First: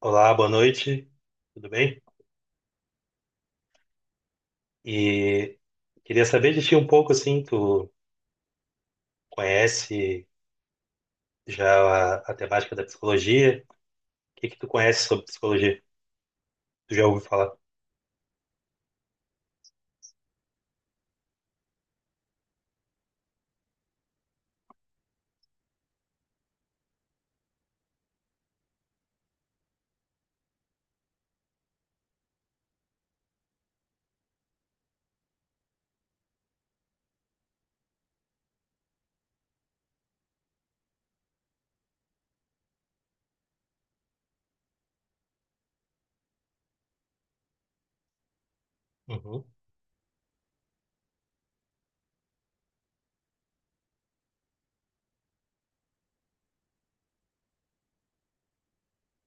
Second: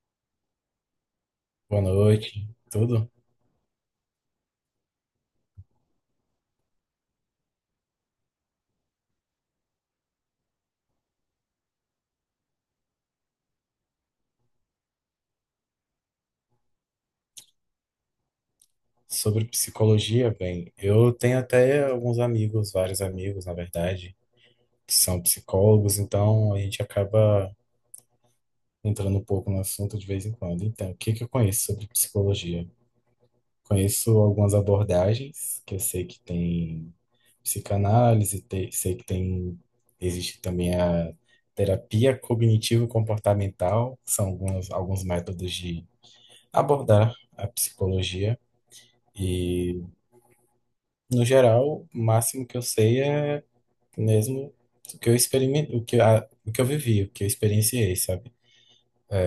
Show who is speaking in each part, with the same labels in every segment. Speaker 1: Olá, boa noite, tudo
Speaker 2: Boa
Speaker 1: bem?
Speaker 2: noite. Tudo
Speaker 1: E Queria saber de ti um pouco, assim, tu conhece já a temática da psicologia? O que que tu conhece sobre psicologia? Tu já ouviu falar?
Speaker 2: Sobre psicologia, bem, eu tenho até alguns amigos, vários amigos, na verdade, que são psicólogos, então a gente acaba entrando um pouco no assunto de vez em quando. Então, o que que eu conheço sobre psicologia? Conheço algumas abordagens, que eu sei que tem psicanálise, sei que tem, existe também a terapia cognitivo-comportamental, são alguns métodos de abordar a psicologia.
Speaker 1: Uhum.
Speaker 2: E No geral, o máximo que eu sei é mesmo o que eu experimentei, o que eu vivi, o que eu experienciei, sabe?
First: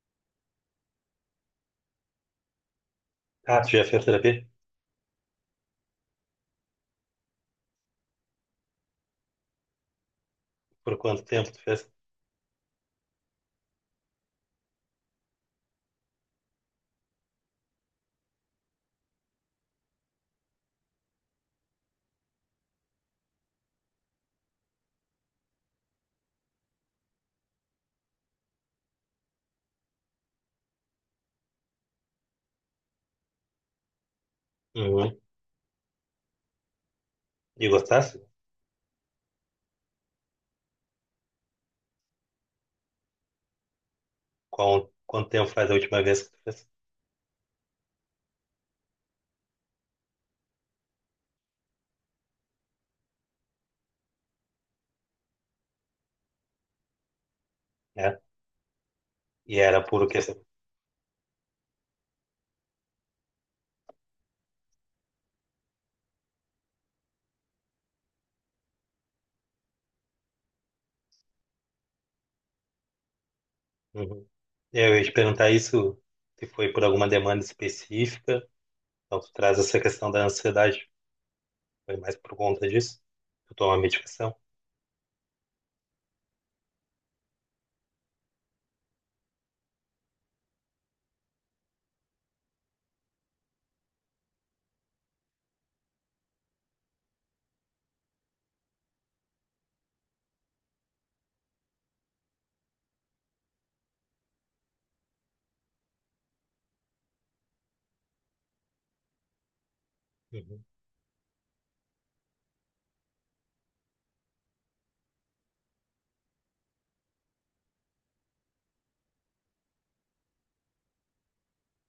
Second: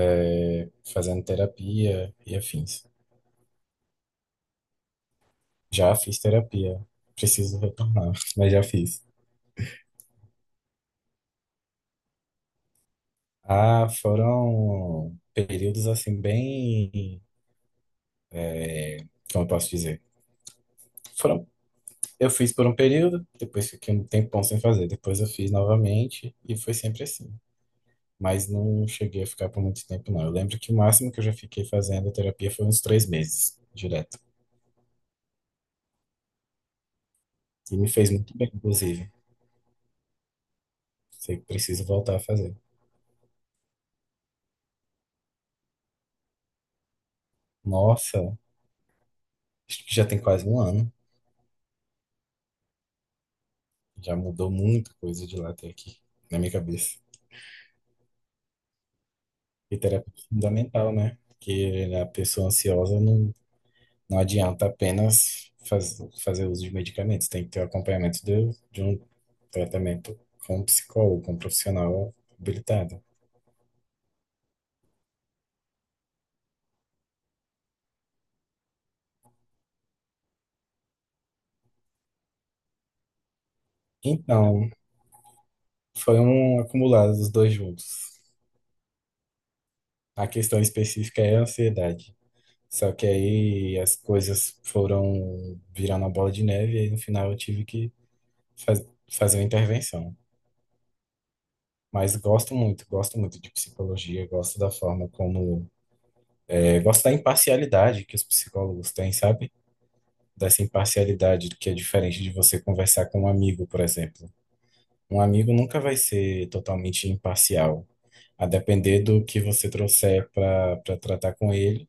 Speaker 2: Fazendo terapia e afins.
Speaker 1: Ah, tu já fez terapia?
Speaker 2: Já fiz terapia, preciso retornar, mas já fiz.
Speaker 1: Por quanto tempo tu fez?
Speaker 2: Ah, foram períodos assim é, como eu posso dizer? Foram, eu fiz por um período, depois fiquei um tempão sem fazer, depois eu fiz novamente e foi sempre assim. Mas não cheguei a ficar por muito tempo, não. Eu lembro que o máximo que eu já fiquei fazendo terapia foi uns 3 meses, direto.
Speaker 1: Uhum. E
Speaker 2: E me fez
Speaker 1: gostaste?
Speaker 2: muito bem, inclusive. Sei que preciso voltar a fazer.
Speaker 1: Qual, quanto tempo faz a última vez que tu fez?
Speaker 2: Nossa, acho que já tem quase um ano. Já mudou muita coisa de lá até aqui, na minha cabeça.
Speaker 1: É. E
Speaker 2: E
Speaker 1: era por
Speaker 2: terapia é
Speaker 1: questão.
Speaker 2: fundamental, né? Porque a pessoa ansiosa não adianta apenas fazer uso de medicamentos. Tem que ter o acompanhamento de um tratamento com um psicólogo, com um profissional habilitado.
Speaker 1: Uhum. Eu ia te perguntar isso, se foi por alguma demanda específica, então tu traz essa questão da ansiedade, foi mais por conta disso? Tu toma medicação?
Speaker 2: Então, foram acumulados os dois juntos. A questão específica é a ansiedade. Só que aí as coisas foram virando uma bola de neve e aí no final eu tive que faz- fazer uma intervenção. Mas gosto muito de psicologia, gosto da forma como, gosto da imparcialidade que os psicólogos têm, sabe? Dessa
Speaker 1: Uhum.
Speaker 2: imparcialidade que é diferente de você conversar com um amigo, por exemplo. Um amigo nunca vai ser totalmente imparcial. A depender do que você trouxer para tratar com ele,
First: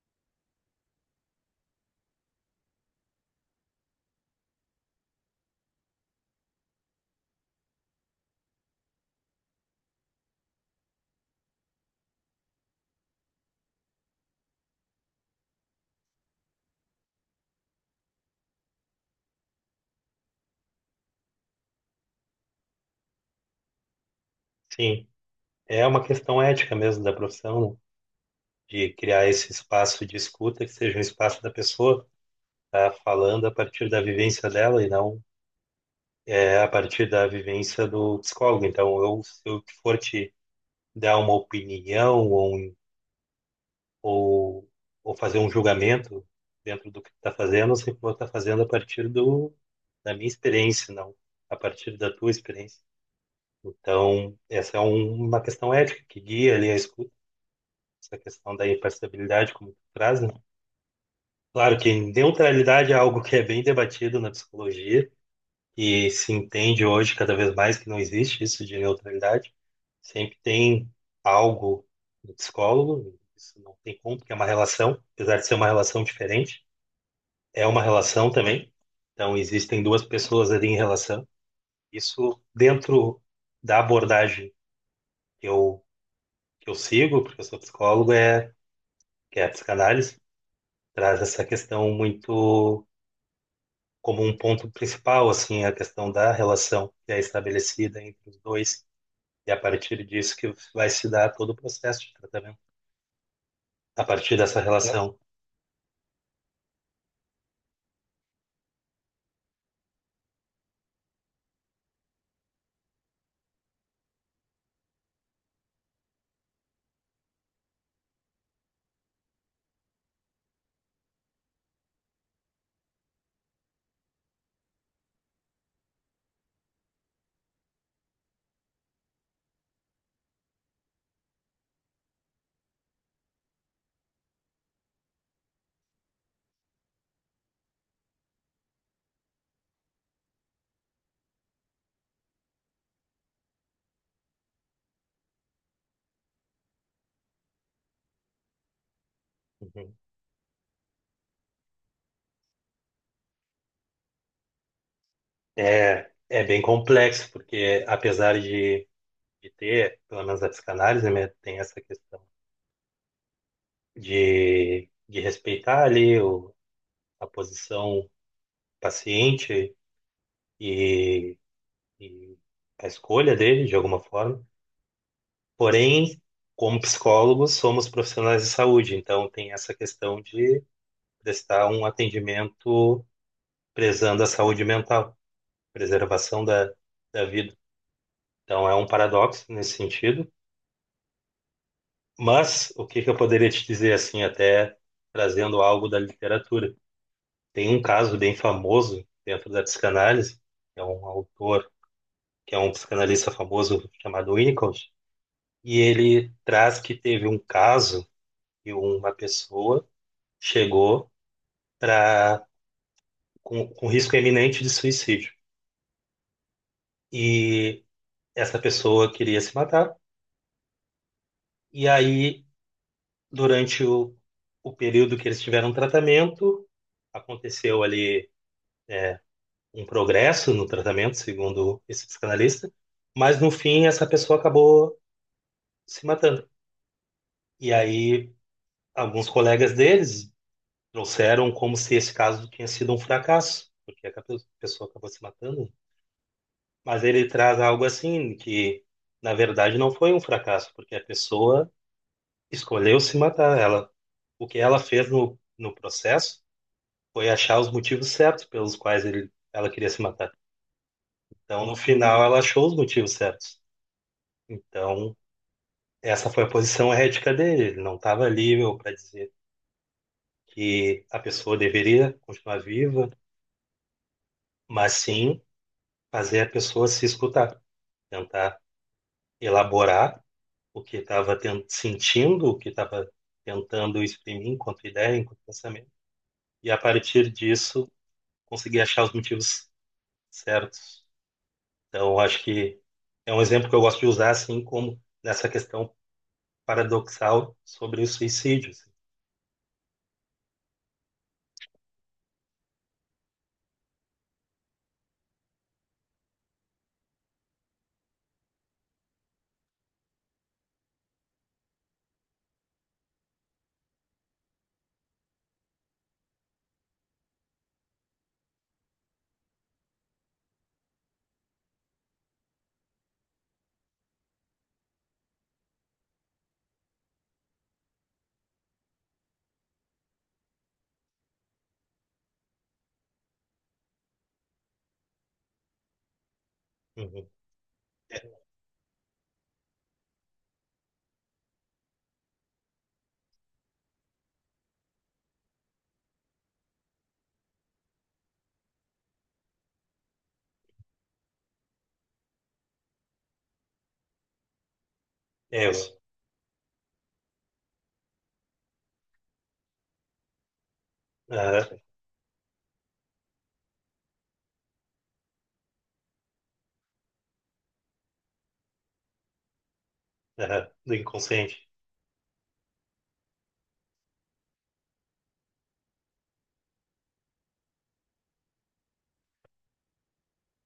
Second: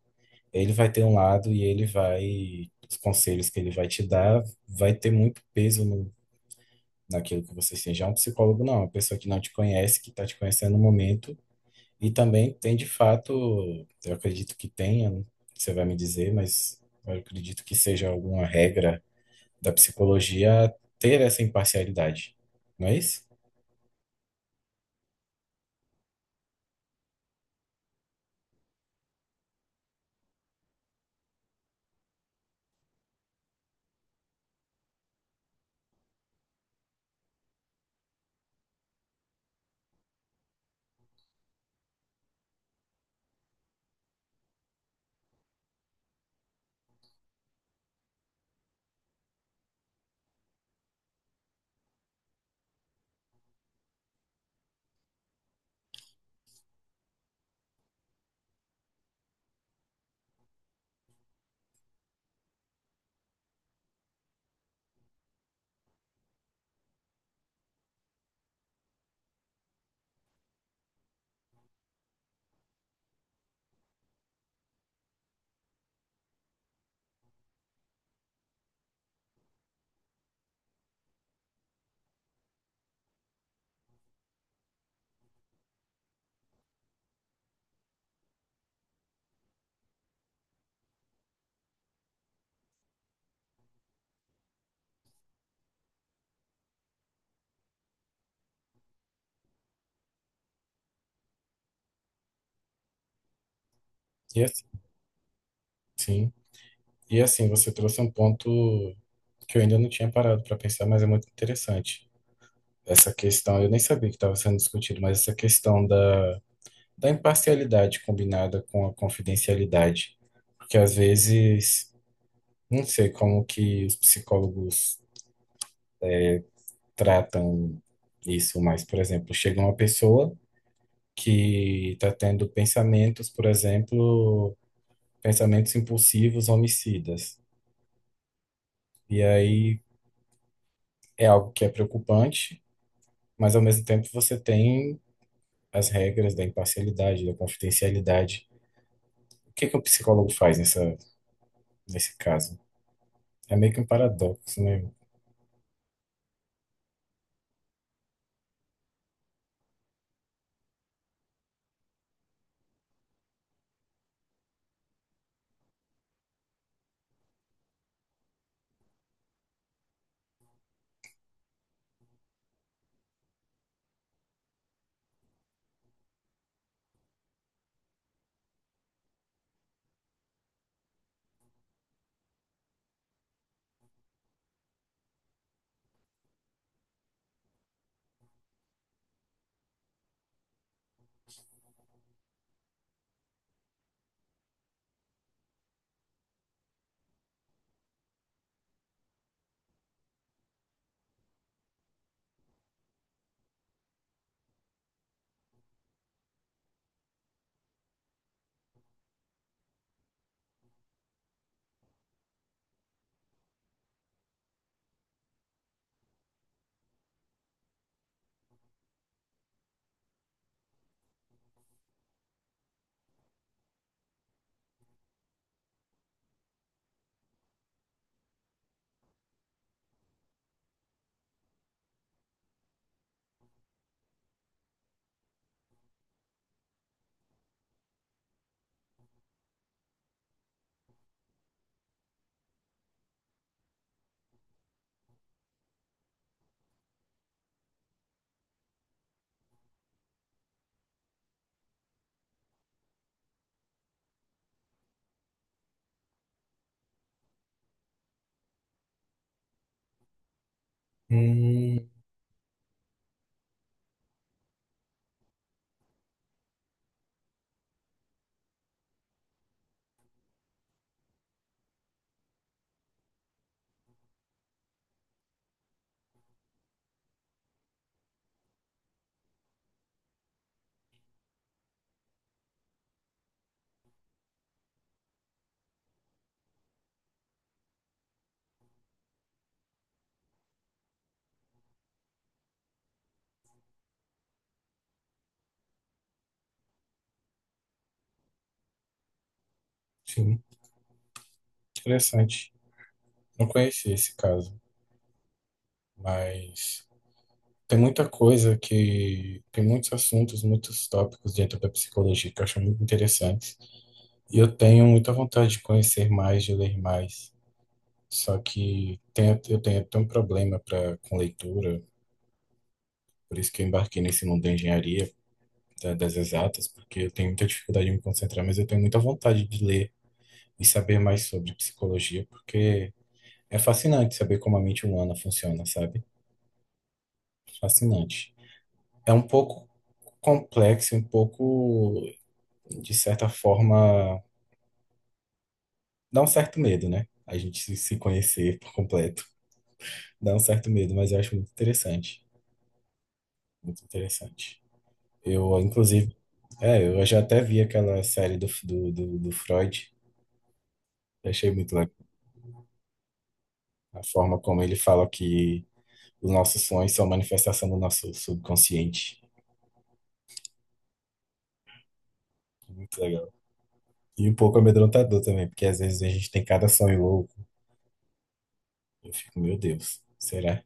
Speaker 2: ele vai ter um lado e ele os conselhos que ele vai te dar vai ter muito peso no, naquilo que você seja. Já um psicólogo não, é uma pessoa que não te conhece, que está te conhecendo no momento e também tem, de fato, eu acredito que tenha, você vai me dizer, mas eu acredito que seja alguma regra da psicologia ter essa imparcialidade, não é isso?
Speaker 1: Sim, é uma questão ética mesmo da profissão, né? De criar esse espaço de escuta que seja um espaço da pessoa tá falando a partir da vivência dela e não é a partir da vivência do psicólogo. Então, eu, se eu for te dar uma opinião ou, ou, ou fazer um julgamento dentro do que tu está fazendo, eu sempre vou estar fazendo a partir do, da minha experiência, não a partir da tua experiência. Então, essa é uma questão ética que guia ali a escuta. Essa questão da imparcialidade como tu traz, né? Claro que neutralidade é algo que é bem debatido na psicologia e se entende hoje cada vez mais que não existe isso de neutralidade. Sempre tem algo do psicólogo, isso não tem como, porque é uma relação, apesar de ser uma relação diferente, é uma relação também. Então existem duas pessoas ali em relação. Isso dentro da abordagem que eu sigo, porque eu sou psicólogo, é que é a psicanálise traz essa questão muito como um ponto principal, assim, a questão da relação que é estabelecida entre os dois, e a partir disso que vai se dar todo o processo de tratamento, a partir
Speaker 2: E
Speaker 1: dessa, né,
Speaker 2: assim,
Speaker 1: relação.
Speaker 2: sim. E assim, você trouxe um ponto que eu ainda não tinha parado para pensar, mas é muito interessante. Essa questão, eu nem sabia que estava sendo discutido, mas essa questão da imparcialidade combinada com a confidencialidade. Porque às vezes, não sei como que os psicólogos tratam isso, mas, por exemplo, chega uma pessoa que está tendo pensamentos, por exemplo, pensamentos impulsivos, homicidas. E aí é algo que é preocupante, mas ao mesmo tempo você tem as regras da imparcialidade, da confidencialidade. O que que o
Speaker 1: Uhum.
Speaker 2: psicólogo faz nesse caso. É meio que um paradoxo, né?
Speaker 1: É, é bem complexo, porque apesar de ter, pelo menos a psicanálise, né, tem essa questão de respeitar ali o, a posição do paciente e, e a escolha dele, de alguma forma. Porém, como psicólogos, somos profissionais de saúde, então tem essa questão de prestar um atendimento prezando a saúde mental, preservação da, da vida. Então é um paradoxo nesse sentido. Mas o que que eu poderia te dizer, assim, até trazendo algo da literatura? Tem um caso bem famoso dentro da psicanálise, que é um autor, que é um psicanalista famoso chamado Winnicott, e ele traz que teve um caso que uma pessoa chegou pra, com risco iminente de suicídio. E essa pessoa queria se matar, e aí, durante o período que eles tiveram tratamento, aconteceu ali um progresso no tratamento, segundo esse psicanalista, mas no fim essa pessoa acabou se matando. E aí, alguns colegas deles trouxeram como se esse caso tinha sido um fracasso, porque a pessoa acabou se matando. Mas ele traz algo assim que, na verdade, não foi um fracasso, porque a pessoa escolheu se matar. Ela, o que ela fez no processo foi achar os motivos certos pelos quais ela queria se matar. Então, no
Speaker 2: Hum,
Speaker 1: final, ela achou os motivos certos. Então, essa foi a posição ética dele. Ele não estava livre para dizer que a pessoa deveria continuar viva, mas sim fazer a pessoa se escutar, tentar elaborar o que estava sentindo, o que estava tentando exprimir enquanto ideia, enquanto pensamento, e a partir disso conseguir achar os motivos certos. Então, acho que é um exemplo que eu gosto de usar, assim como nessa questão paradoxal sobre os suicídios.
Speaker 2: sim, interessante. Não conheci esse caso, mas tem muita coisa que... Tem muitos assuntos, muitos tópicos dentro da psicologia que eu acho muito interessantes. E eu tenho muita vontade de conhecer mais, de ler mais. Só que eu tenho até um problema com leitura, por isso que eu embarquei nesse mundo da engenharia, das exatas, porque eu tenho muita dificuldade em me concentrar, mas eu tenho muita vontade de ler e saber mais sobre psicologia, porque é fascinante saber como a mente humana funciona, sabe?
Speaker 1: Uhum.
Speaker 2: Fascinante. É um pouco complexo, um pouco, de certa forma, dá um certo medo, né? A gente se conhecer por completo. Dá um certo medo, mas eu acho muito interessante. Muito interessante. Eu,
Speaker 1: É, isso.
Speaker 2: inclusive, eu já até vi aquela série do Freud. Eu achei
Speaker 1: Aham,
Speaker 2: muito legal. A forma como ele fala que os nossos sonhos são manifestação do nosso subconsciente.
Speaker 1: aham, do inconsciente.
Speaker 2: Muito legal. E um pouco amedrontador também, porque às vezes a gente tem cada sonho louco. Eu fico, meu Deus, será?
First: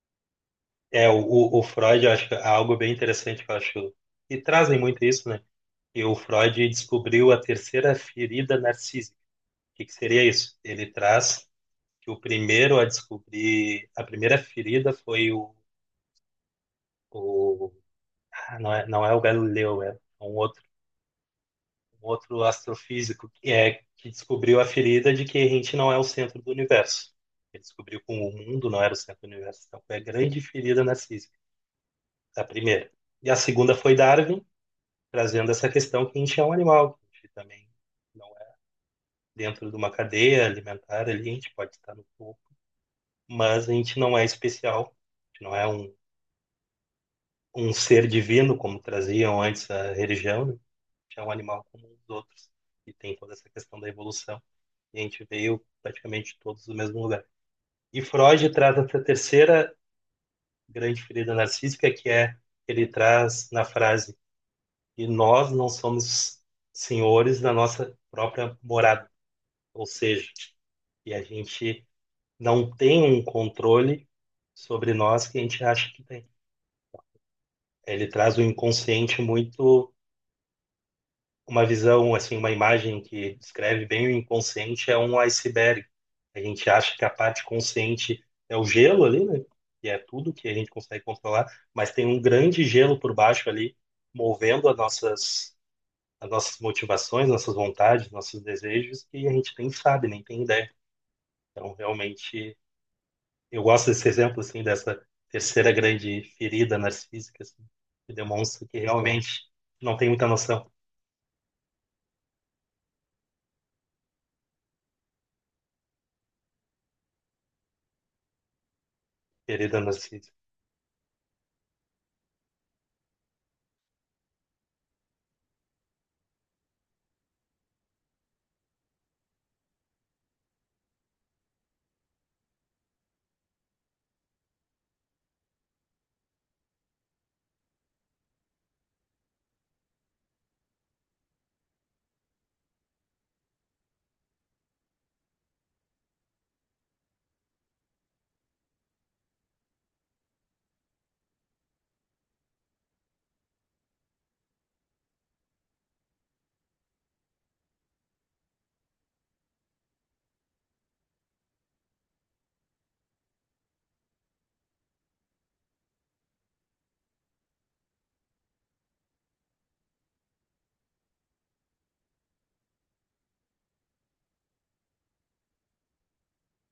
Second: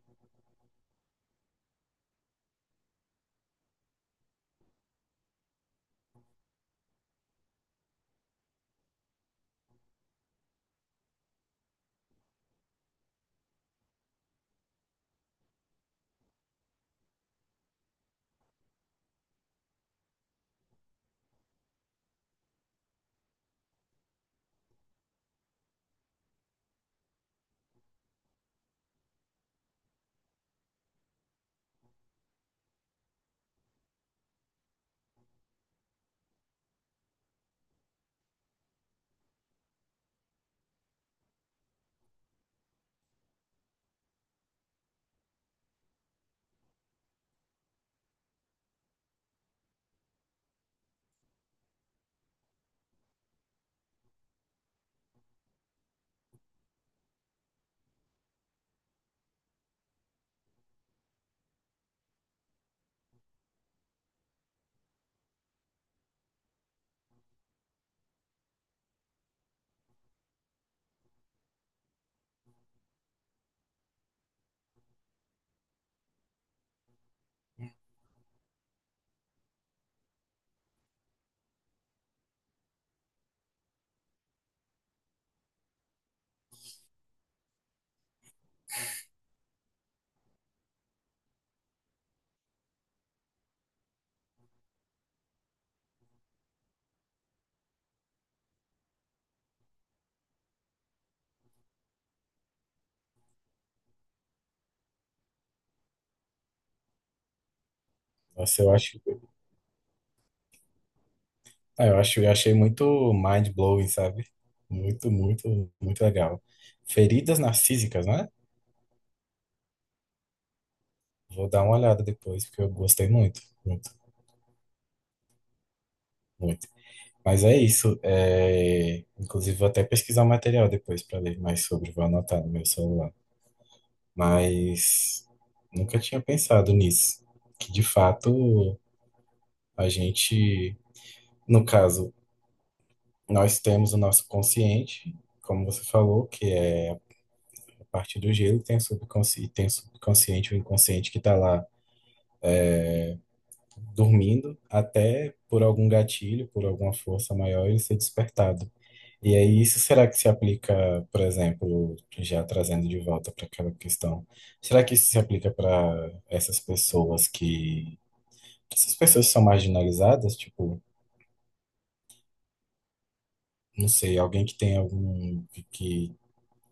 Speaker 1: É, o Freud, eu acho que é algo bem interessante que eu acho, e trazem muito isso, né? E o Freud descobriu a terceira ferida narcísica. O que que seria isso? Ele traz que o primeiro a descobrir, a primeira ferida foi o ah, não é o Galileu, é um outro astrofísico que é que descobriu a ferida de que a gente não é o centro do universo. Ele descobriu que o mundo não era o centro do universo, então foi a grande ferida na física, a primeira. E a segunda foi Darwin, trazendo essa questão que a gente é um animal, que a gente também não é, dentro de uma cadeia alimentar ali, a gente pode estar no topo, mas a gente não é especial, a gente não é um ser divino, como traziam antes a religião, né? É um animal como os outros, e tem toda essa questão da evolução, e a gente veio praticamente todos do mesmo lugar. E Freud traz essa terceira grande ferida narcísica, que é, ele traz na frase que nós não somos senhores da nossa própria morada, ou seja, que a gente não tem um controle sobre nós que a gente acha que tem. Ele traz o um inconsciente muito, uma visão, assim, uma imagem que descreve bem o inconsciente é um iceberg. A gente acha que a parte consciente é o gelo ali, né? Que é tudo que a gente consegue controlar, mas tem um grande gelo por baixo ali, movendo as nossas motivações, nossas vontades, nossos desejos, que a gente nem sabe, nem tem ideia. Então, realmente, eu gosto desse exemplo, assim, dessa terceira grande ferida narcísica, assim, que
Speaker 2: Nossa,
Speaker 1: demonstra
Speaker 2: eu
Speaker 1: que
Speaker 2: acho,
Speaker 1: realmente não tem muita noção,
Speaker 2: ah, Eu acho, eu achei muito mind-blowing, sabe? Muito, muito, muito legal. Feridas narcísicas, né?
Speaker 1: ferida narcísica.
Speaker 2: Vou dar uma olhada depois, porque eu gostei muito, muito, muito. Mas é isso. Inclusive, vou até pesquisar o material depois para ler mais sobre, vou anotar no meu celular. Mas nunca tinha pensado nisso, que de fato a gente... No caso, nós temos o nosso consciente, como você falou, que é a parte do gelo, tem o subconsciente, o inconsciente que está lá dormindo, até por algum gatilho, por alguma força maior, ele ser despertado. E aí, isso será que se aplica, por exemplo, já trazendo de volta para aquela questão, será que isso se aplica para essas essas pessoas que são marginalizadas, tipo, não sei, alguém que tem algum que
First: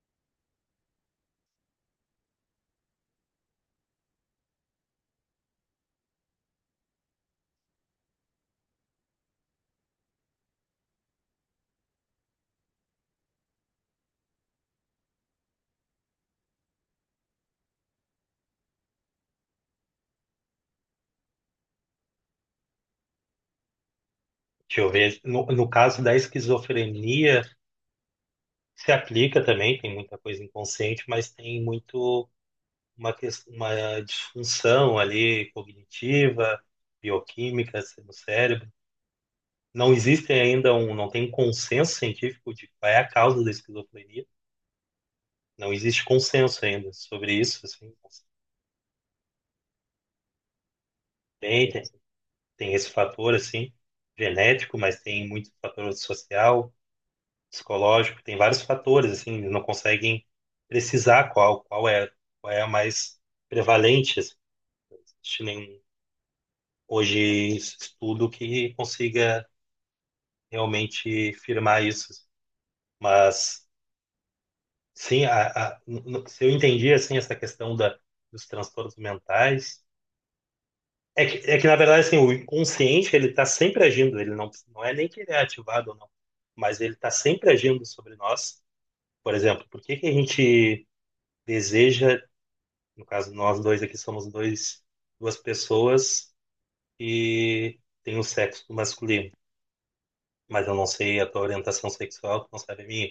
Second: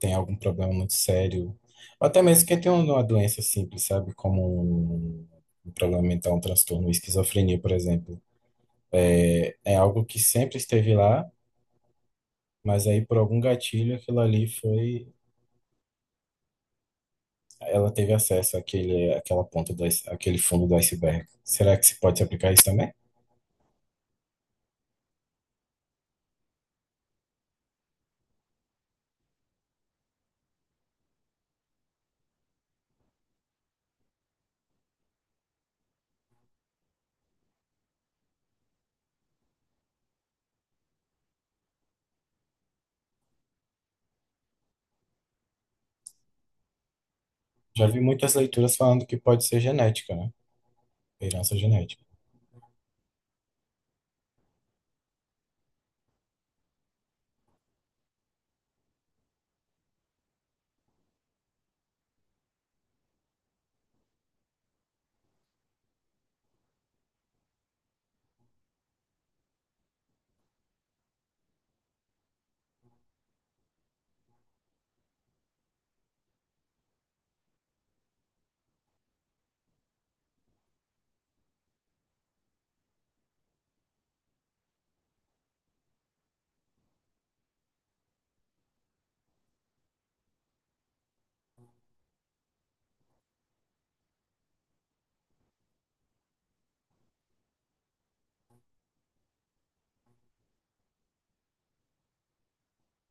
Speaker 2: tem algum problema muito sério, ou até mesmo quem tem uma doença simples, sabe? Como um problema mental, um transtorno, esquizofrenia, por exemplo. É algo que sempre esteve lá, mas aí por algum gatilho aquilo ali foi... Ela teve acesso àquela ponta do, àquele fundo do iceberg. Será que se pode se aplicar isso também?
Speaker 1: Deixa eu ver. No caso da esquizofrenia, se aplica também, tem muita coisa inconsciente, mas tem muito uma, uma disfunção ali cognitiva, bioquímica, assim, no cérebro. Não existe ainda um, não tem um consenso científico de qual é a causa da esquizofrenia. Não existe consenso ainda sobre isso,
Speaker 2: Já
Speaker 1: assim.
Speaker 2: vi muitas leituras falando que pode ser genética, né? Herança
Speaker 1: Tem, tem,
Speaker 2: genética.
Speaker 1: tem esse fator, assim, genético, mas tem muito fator social, psicológico, tem vários fatores, assim, eles não conseguem precisar qual, qual é a mais prevalente, assim, não existe nenhum hoje estudo que consiga realmente firmar isso, assim. Mas sim, a, se eu entendi, assim, essa questão da, dos transtornos mentais, é que na verdade, assim, o inconsciente, ele está sempre agindo, ele não, não é nem que ele é ativado ou não, mas ele está sempre agindo sobre nós. Por exemplo, por que que a gente deseja, no caso, nós dois aqui somos dois, duas pessoas e tem o sexo masculino. Mas eu não sei a tua orientação sexual, tu não sabe a minha.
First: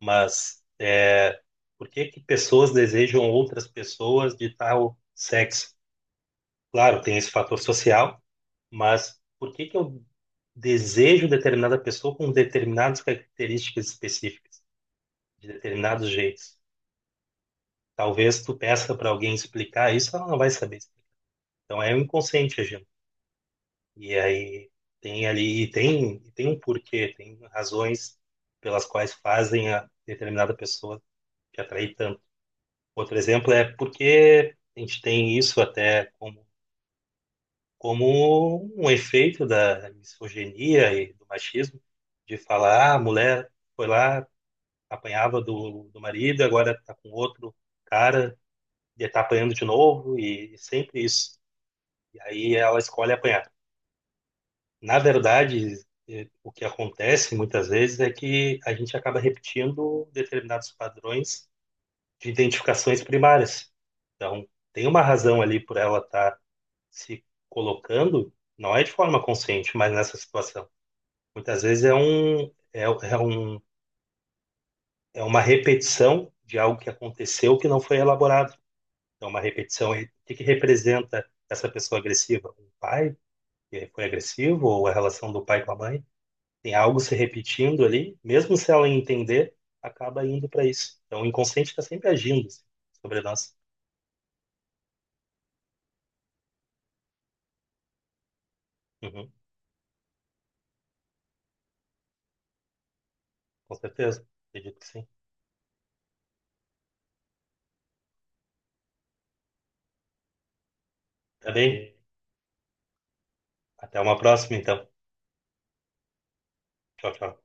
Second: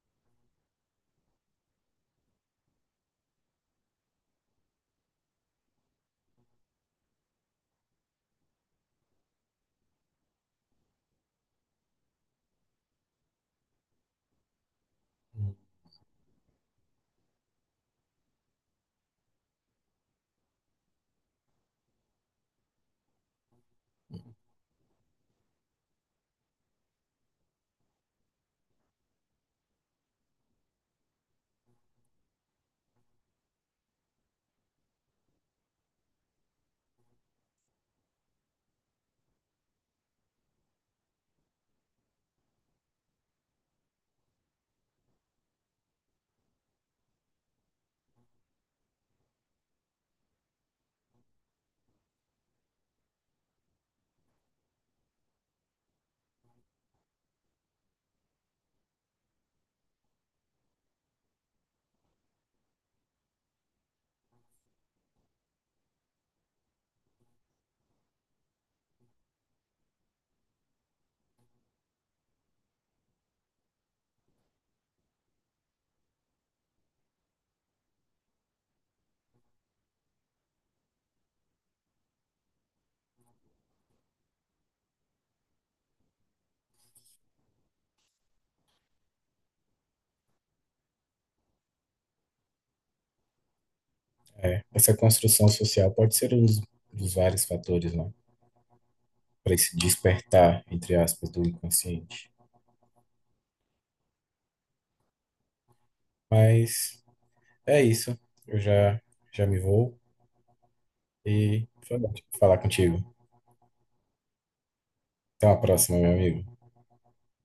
Speaker 1: Mas é, por que que pessoas desejam outras pessoas de tal sexo? Claro, tem esse fator social, mas por que que eu desejo determinada pessoa com determinadas características específicas, de determinados jeitos? Talvez tu peça para alguém explicar isso, ela não vai saber explicar. Então é o inconsciente agindo. E aí tem ali, e tem um porquê, tem razões pelas quais fazem a determinada pessoa te atrair tanto. Outro exemplo é porque a gente tem isso até como, como um efeito da misoginia e do machismo, de falar, ah, a mulher foi lá, apanhava do marido, agora tá com outro cara, e tá apanhando de novo, e sempre isso. E aí ela escolhe apanhar. Na verdade, o que acontece muitas vezes é que a gente acaba repetindo determinados padrões de identificações primárias. Então, tem uma razão ali por ela estar se colocando, não é de forma consciente, mas nessa situação. Muitas vezes é um, é, é um, é uma repetição de algo que aconteceu que não foi elaborado. Então, uma repetição, e o que que representa essa pessoa agressiva? Um pai que foi agressivo ou a relação do pai com a mãe? Tem algo se repetindo ali, mesmo se ela entender, acaba indo para isso. Então, o inconsciente está sempre agindo, assim, sobre nós.
Speaker 2: É, essa construção social pode ser um dos vários fatores, né,
Speaker 1: Uhum,
Speaker 2: para esse despertar, entre aspas, do inconsciente.
Speaker 1: com certeza, acredito que sim.
Speaker 2: Mas é isso. Eu já, Já me vou
Speaker 1: Tá
Speaker 2: e
Speaker 1: bem?
Speaker 2: foi bom falar contigo.
Speaker 1: Até uma próxima, então.
Speaker 2: Até uma próxima, meu amigo.
Speaker 1: Tchau, tchau.